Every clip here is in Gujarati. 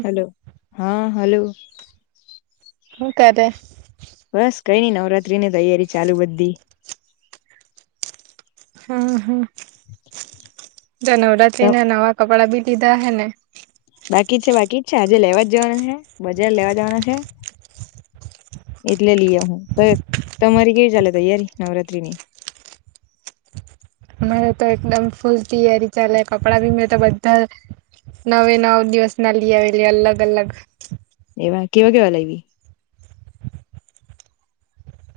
હલો હા હલો હું કરે બસ કઈ નઈ નવરાત્રી ની તૈયારી ચાલુ બધી હા હા [inaudible] તો નવરાત્રીના નવા કપડાં બી દીધા હે ને બાકી છે બાકી જ છે આજે લેવા જ જવાના છે બજાર લેવા જવાના છે એટલે લીઆ હું ત તમારી કેવી ચાલે તૈયારી નવરાત્રીની અમારે તો એકદમ ફૂલ તિયારી ચાલે કપડાં બી મેં તો બધા નવે નવ દિવસ ના લી આવેલી અલગ અલગ એવા કેવા કેવા લાઈવી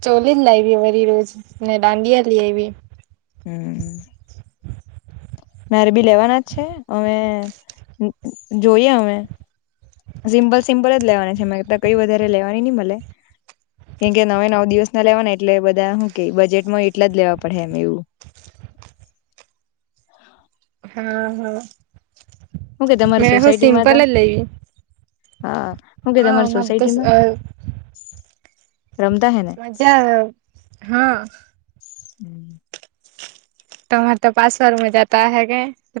ચોલી જ લાઈવી વરી રોજ ને દાંડિયા જ લઈ આવી હમ મારે બી લેવાના જ છે અમે જોઈએ અમે સિમ્પલ સિમ્પલ જ લેવાની છે મારે તો કઈ વધારે લેવાની નહી મલે કેમ કે નવે નવ દિવસ ના લેવાના એટલે બધા હું કે બજેટમાં એટલા જ લેવા પડે એમ એવું [inaudible] હા હું કે તમારી મેં હું સોસાયટી માં ત સિમ્પલ જ લેવી હા શું કે હા તમારી અમારે તો સોસાયટીમાં રમતા હે ને મજા હા તમારે તો પાસવારમાં જતા હે કે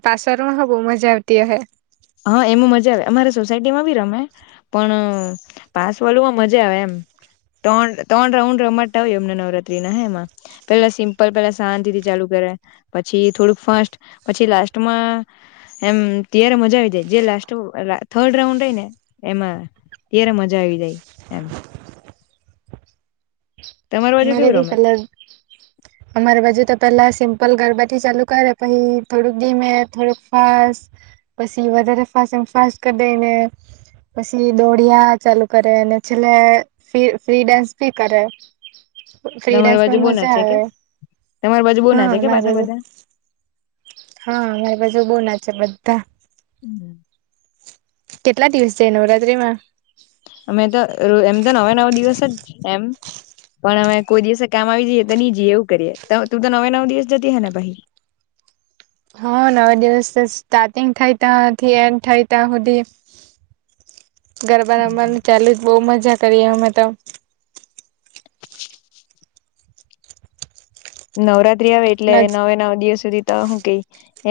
પાસવારમાં હ બ મજા આવતી હ હા એમ મજા આવે અમારે સોસાયટી માં બી રમે પણ પાસ વાળુંમાં મજા આવે એમ ત્રણ ત્રણ રાઉન્ડ રમાતા હોય એમને નવરાત્રી ના હ એમાં પેલા સિમ્પલ પેલા શાંતિ થી ચાલુ કર પછી થોડુંક ફાસ પછી લાસ્ટમાં એમ ત્યારે મજા આવી જે લાસ થર્ડ રાઉન્ડય ને એમાં ત્યારે મજા આવી જાય એમ તમારી બાજુ અમારે કેવું ભી રમે કલ અમારે બાજુ તો પેલા સિમ્પલ ગરબાથી ચાલુ કરે પછી થોડુંક ધીમે થોડુંક ફાસ્ટ પછી હ ર ફ ફાસ ક દેને પછી દોડિયા ચાલુ કરે અને છેલ્લે ફ્રી ડાન્સ ભી કરે ફ્રી તમારી બાજુ ડાન્સમાં બો ના મજા છે કે આવે તમારે બજબુ હા ના છે કે અમારી પાછા બાજુ બધા હા અમારી પાસે બહ ના બધા હમ કેટલા દિવસ જાય નવરાત્રીમાં અમે તો એમ તો નવા નવા દિવસ જ એમ પણ અમે કોઈ દિવસે કામ આવી જઈએ તો નહી જઈએ એવું કરીએ તું તો નવે નવ દિવસ જતી હે ને ભાઈ [inaudible] હા નવા દિવસ સ્ટાર્ટિંગ થઈ ત્યા એન્ડ થાય ત્યાં સુધી ગરબા રમવાની ચા જ બહુ મજા કરીએ અમે તો નવરાત્રી આવે એટલે નજ નવે નવ દિવસ સુધી હું કઈ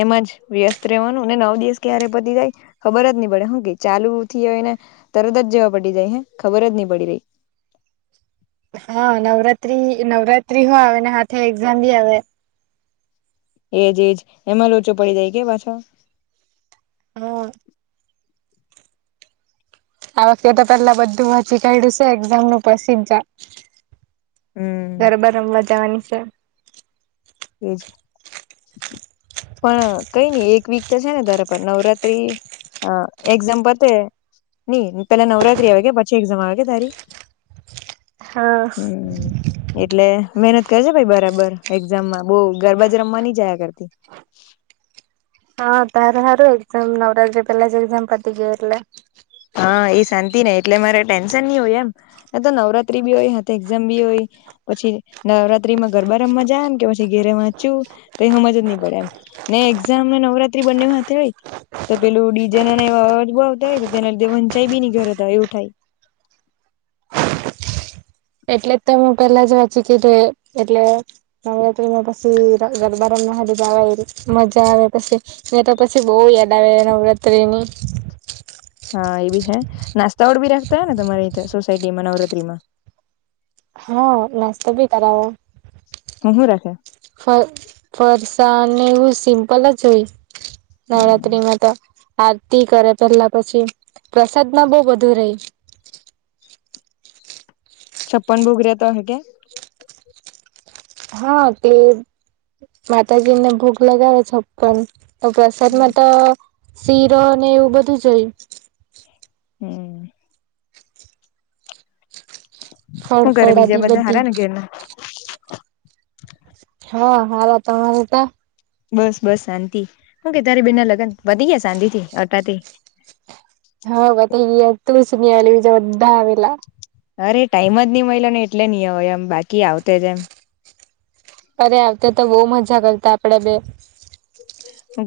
એમ જ વ્યસ્ત રહેવાનું ને નવ દિવસ ક્યારે પતી જાય ખબર જ નહી પડે હું ક ચ ચાલુ થીને તરત જ જેવા પડી જાય હ ખબર જ નહી પડી રહી [inaudible] હા નવરાત્ર્રી નવરાત્ર્રી હો આવેને હાથે એક્ઝામ ભી આવે એજ એજ એમાં લોચો પડી જાય કે પાછો હાં આ વખતે તો પેલા બધું વાંચી કા્યું છે એક્ઝામ નું પ્રસિજ હમ ઘરબર રમવા જવાની છે હમ પણ કઈ નઈ એક વીક તો છે ને તારે પણ નવરાત્રી હ એક્ઝામ પતે નઈ પેલા નવરાત્રી આવે કે પચ્ચી એઝામ આવે કે તારી હા હમ એટલે મહેનત કરજ ભાઈ બરાબર એક્ઝામમાં બહ ગરબા જ રમવા નની જાય કરતી હા તાર હારું એામ નવરાત્ર્રી પહેલા જ એામ પતી ગ એરલે હા એ શાંતિ નહ એટલે મારે ટેન્શન નહી હોય એમ તો નવરાત્રી બી હોય હ એક્ઝામ બી હોય પછી નવરાત્રી માં ગરબા રમમાંજા એમ કે પછી ઘેરે વાંચું કઈ સમજ જ નઈ પડે એમ નને એક્ઝામને નવરાત્રી બંને હાથે હોય તો પેલું ડીજા ના બ આવતા હોય તેના લીધે વંચાઈ બીની ઘર હતા એવું થાય એટલે તો મેું પેલા જ વાંચી કીધું એ એટલે નવરાત્રીમાં પછી ગરબાર જવા એ મજા આવે પછી યા તો પછી બહુ યાદ આવે નવરાત્રીની હા એ બી છે નાસ્તાઓડ બી રાખતા હોય ને તમારે સોસાયટીમાં નવરાત્રીમાં હા નાસ્તો ભી કરાવો હહ રાખે ફ ફરસાને એવું સિમ્પલ જ હોય નવરાત્રત્રિમાં તો આરતી કરે પેલા પછી પ્રસાદમાં બહ બુ રહી [unintelligible] છપ્પન બોગ રહ્યા હતા કે હા તે માતાજી ને ભોગ લગાવે છપ્પન તો પ્રસાદમાં તો શીરો ને એવું બધું જોયું હમ શું કરે બીજા ફળફળાદી બધા બધી હરા ને ઘને હા હાાલ અરે ત બસ બસ શાંતિ હ કે તારી બેના લગન વધી ગયા શાંતિથી અટાથી હા બધ તું સુ બીજા બધા આવેલા અરે ટાઈમ જ નહ મળિલો ને એટલે નહ હોય એમ બાકી આવતે જ એમ અરે આવતા તો બહુ મજા કરતા આપડે બે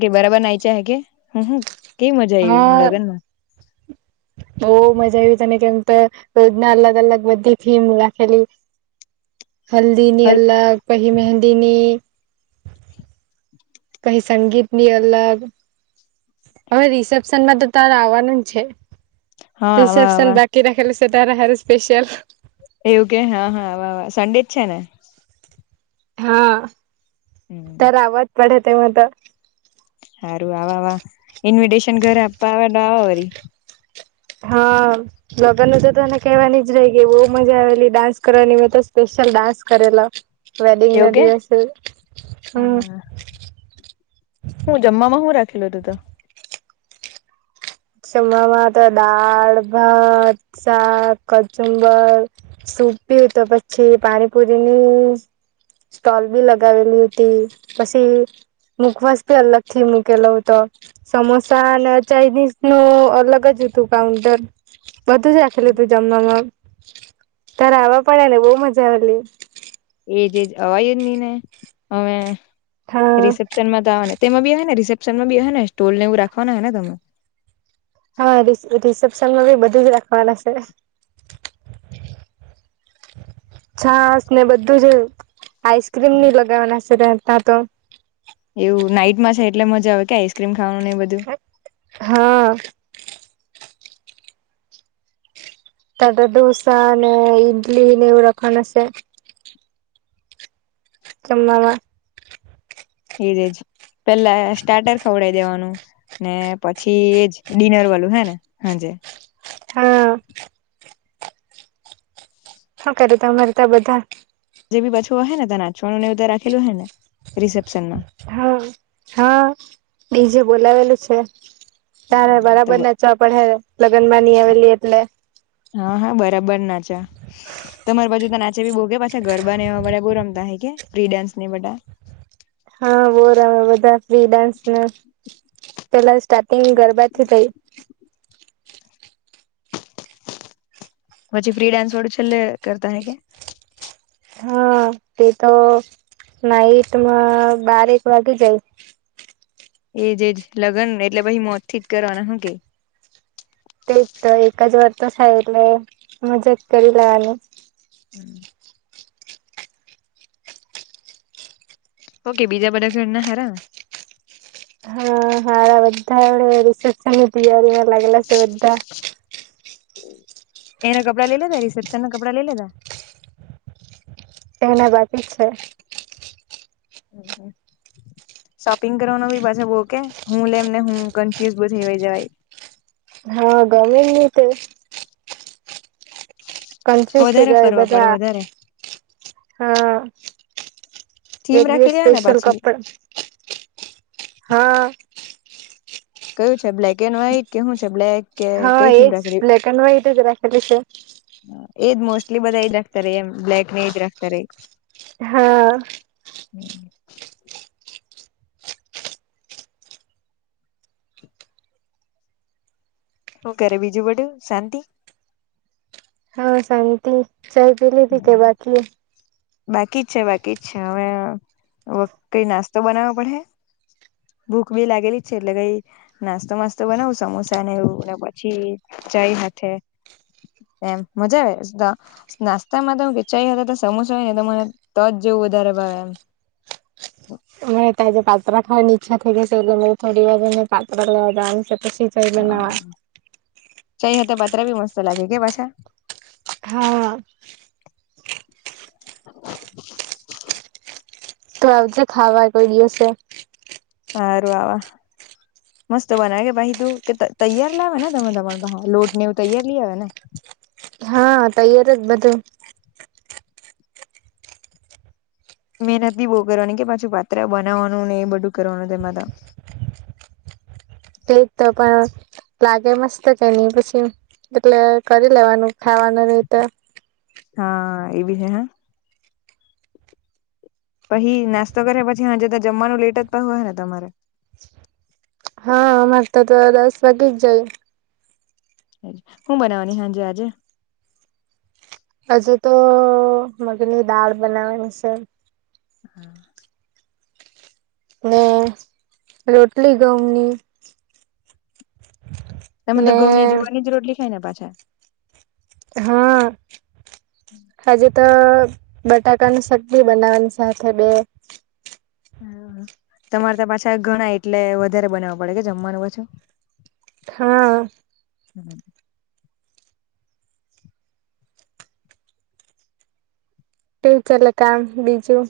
કે બરાબર નાયચા હે કે હ હ કેવી મજા આવીવી લગ્નમાં બ મજા આવી તને કેમ તો રોજના અલગ અલગ બધી થીમ રાખેલી હલ્દીની હલ અલગ પહી મહેંદીની કઈ સંગીતની અલગ હવે રિસેપ્શન માં તો તાર આવવાનું જ છે હા આવા રિસેપસન આવા બાકી રાખે સટ હારે સ્પેશલ એવું કે હા હા સડેજ છે ને હા હમ તવાત પડે તેમાં તો સારું આવા વા ઇન્વિટેશન ઘરે આપવા આવે વાળ હા લોકોને તો તને કેહેવાની જ રહી કે બહુ મજા આવેલી ડાન્સ કરવાની તો સ્પ લ ડાન્સ કરેલા વેડિંગ એવું ના કે દિવસ હમ હા હું જમમાં શું રાખેલો હતો તો જમમાં તો દાળ ભાત શાક કચુંબર ડૂભી તો પછી પાણીપુરી ની સ્ટોલ બી લગાવેલી હતી પછી મુૂકવાસ્થી અલગ થી મૂકેલો તો સમોસા અને ચાઇનીઝ નું અલગ જ હતું કાઉન્ટર બધું જ રાખેલું તું જમવામાં તાર આવવા પડેને બહુ મજા આવેલી એજ એજ અવાજ જ ની ને અમે હા રિસેપ્શન માં તો આવવાને તેમાં બી હ ને રિસેપ્શન માં બી હ ને સ્ટોલ ને એવું રાખવાના હો ને તમે હા રિસેપ્શનમાં બી બધું જ રાખવાના છે છાસ ને બધું જ આઈસક્રીમ ન લગાવના સ ત્યા તો એવું નાઈટમાં છે એટલે મજા આવે કે આઈસ્ક્રીમ ખાવાનું ને એ બધું હા ટાટા ડોસા ને ઇડલી નેવ રાખણશે કેમામાં એજ પેલા સ્ટાર્ટર ખવડઈ દેવાનું ને પછી એજ િનર વાલું હે ને હાજ હા હા કરતા મરતા બધા બી બચવો હોય ને નાંચવાનું ને બધ રાખેલું હો ને રિસેપ્શનમાં હા હા બીજે બોલાવેલું છે તારે તો બરાબર ના ચો પણ હે લગ્ન ની આવેલી એટલે હા હા બરાબર નાચા તમારી બાજુ તો નાચે બી બહુ કે પછા ગરાને એવાા બહુ રમતા હે કે ફ્રી ડાન્સ ને બા હા બોરામે બધા ફ્રી ડાન્સને પેલા સ્ટાર્ટિંગ ગરબાથી થઈ પછી ફ્રી ડાન્સ વડું છેલ્લે કરતા હે કે હા, તે તો નાઇટમાં બાર એક વાગે જાય. એ જ એ લગ્ન એટલે પછી મોતથી જ કરવાના, હં. તે તો એક જ વાર, તો સાલા મજાક કરી લે. ઓકે બીજા બડાા ઘરના હરાતે તો એક જ હા, બધા રિસેપ્શનની તૈયારીમાં લાગેલા છે, બધા. એના કપડા લઈ લેતા, રિસેપ્શનના કપડા લઈ લેતા. એના બાકી છે. હમ, હમ. શોપિંગ કરવાનો પણ પાછો બહુ કે હું લઉં ને હું કન્ફ્યુઝ પણ થઈ જાઉં. હા, ગમતું નથી. કન્ફ્યુઝ થઈ વધારે જાય ફરવા પડે બધા, વધારે હા. થીમ દ-દ, એ રાખેલી હોય ને સ્પેશિયલ પાછી કપડા, હા. કયું છે બ્લેક કે વ્હાઇટ, કે શું છે? બ્લેક કે હા કોઈ થીમ એજ રાખેલી? બ્લેક એન્ડ વ્હાઈટ જ રાખેલી છે. એ જ, મોસ્ટલી બધા એ જ રાખતા. એમ, બ્લેક ને એ જ રાખતા. હા હમ. શું કરે? બીજું વડું શાંતિ. હા, શાંતિ. ચા પી લીધી કે બાકી છે? બાકી જ છે, બાકી જ છે. હવે કંઈ નાસ્તો બનાવવો પડે. ભૂખ પણ લાગેલી છે, એટલે કંઈ નાસ્તો-માસ્તો બનાવું. સમોસા ને એવું, ને પછી. કંઈ હાથે? એમ મજા આવે નાસ્તામાં તો. હા, ખીચાઈ હોય તો સમોસા હોય ને, તો જ જેવું. બહુ વધારે ભાવ, એમ. [inaudible] એમ તો જે પાત્ર ખાવાની ઈચ્છા થઈ, એટલે થોડી ભાવે ને પાત્ર લઈ દે. ખુશ થઈ બનાવે. ચા થઈ હતી. પાત્ર પણ મસ્ત લાગે, કે પાછા... હા. [inaudible] તો આખું ખાવા કરી દેશે. હા, રહેવા. મસ્ત બનાવે. કે, ભાઈ, તું તૈયાર લાવે ને? તમે પાત્રનો લોટ ને એવું તૈયાર લઈ આવે ને. હા, તૈયાર જ બધું. મહેનત પણ બહુ કરવાની. પછી પાત્ર બનાવવાનું ને એ બધું કરવાનું તેમાં. એ જ તો, પણ લાગે મસ્ત. કે નહીં, પછી? એટલે કરી લેવાનું, ખાવાના રીતે. હા એ બી છે હ પછી નાસ્તો કરે, પછી જમવાનું લેટ થતું હોય, હા ને, તમારે. હા, અમે તો દસ વાગ્યે જ જઈએ. હું બનાવવાની છું આજે. હજુ તો મગની દાળ બનાવવાની છે. હમ. ને રોટલી ઘઉંની. તમે તો ને ઘઉંની જ રોટલી ખાઓ ને પાછા. હા, હજી તો. બટાકાની શાકભાજી બનાવવાની સાથે બે. તમારે તો પાછું ઘણું, એટલે વધારે બનાવવું પડે. જમવાનું પાછું. હા. હમ. નેચરલી, કામ બીજું.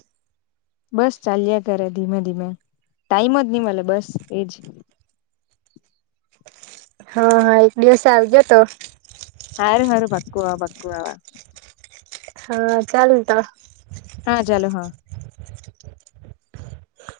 બસ ચાલ્યા કરે ધીમે ધીમે ટાઈમ જ નહી મળે બસ એજ [inaudible] હા હા એક દિવસે આવજે તો હારું [unintelligible] હા ચાલતો હા ચાલો હા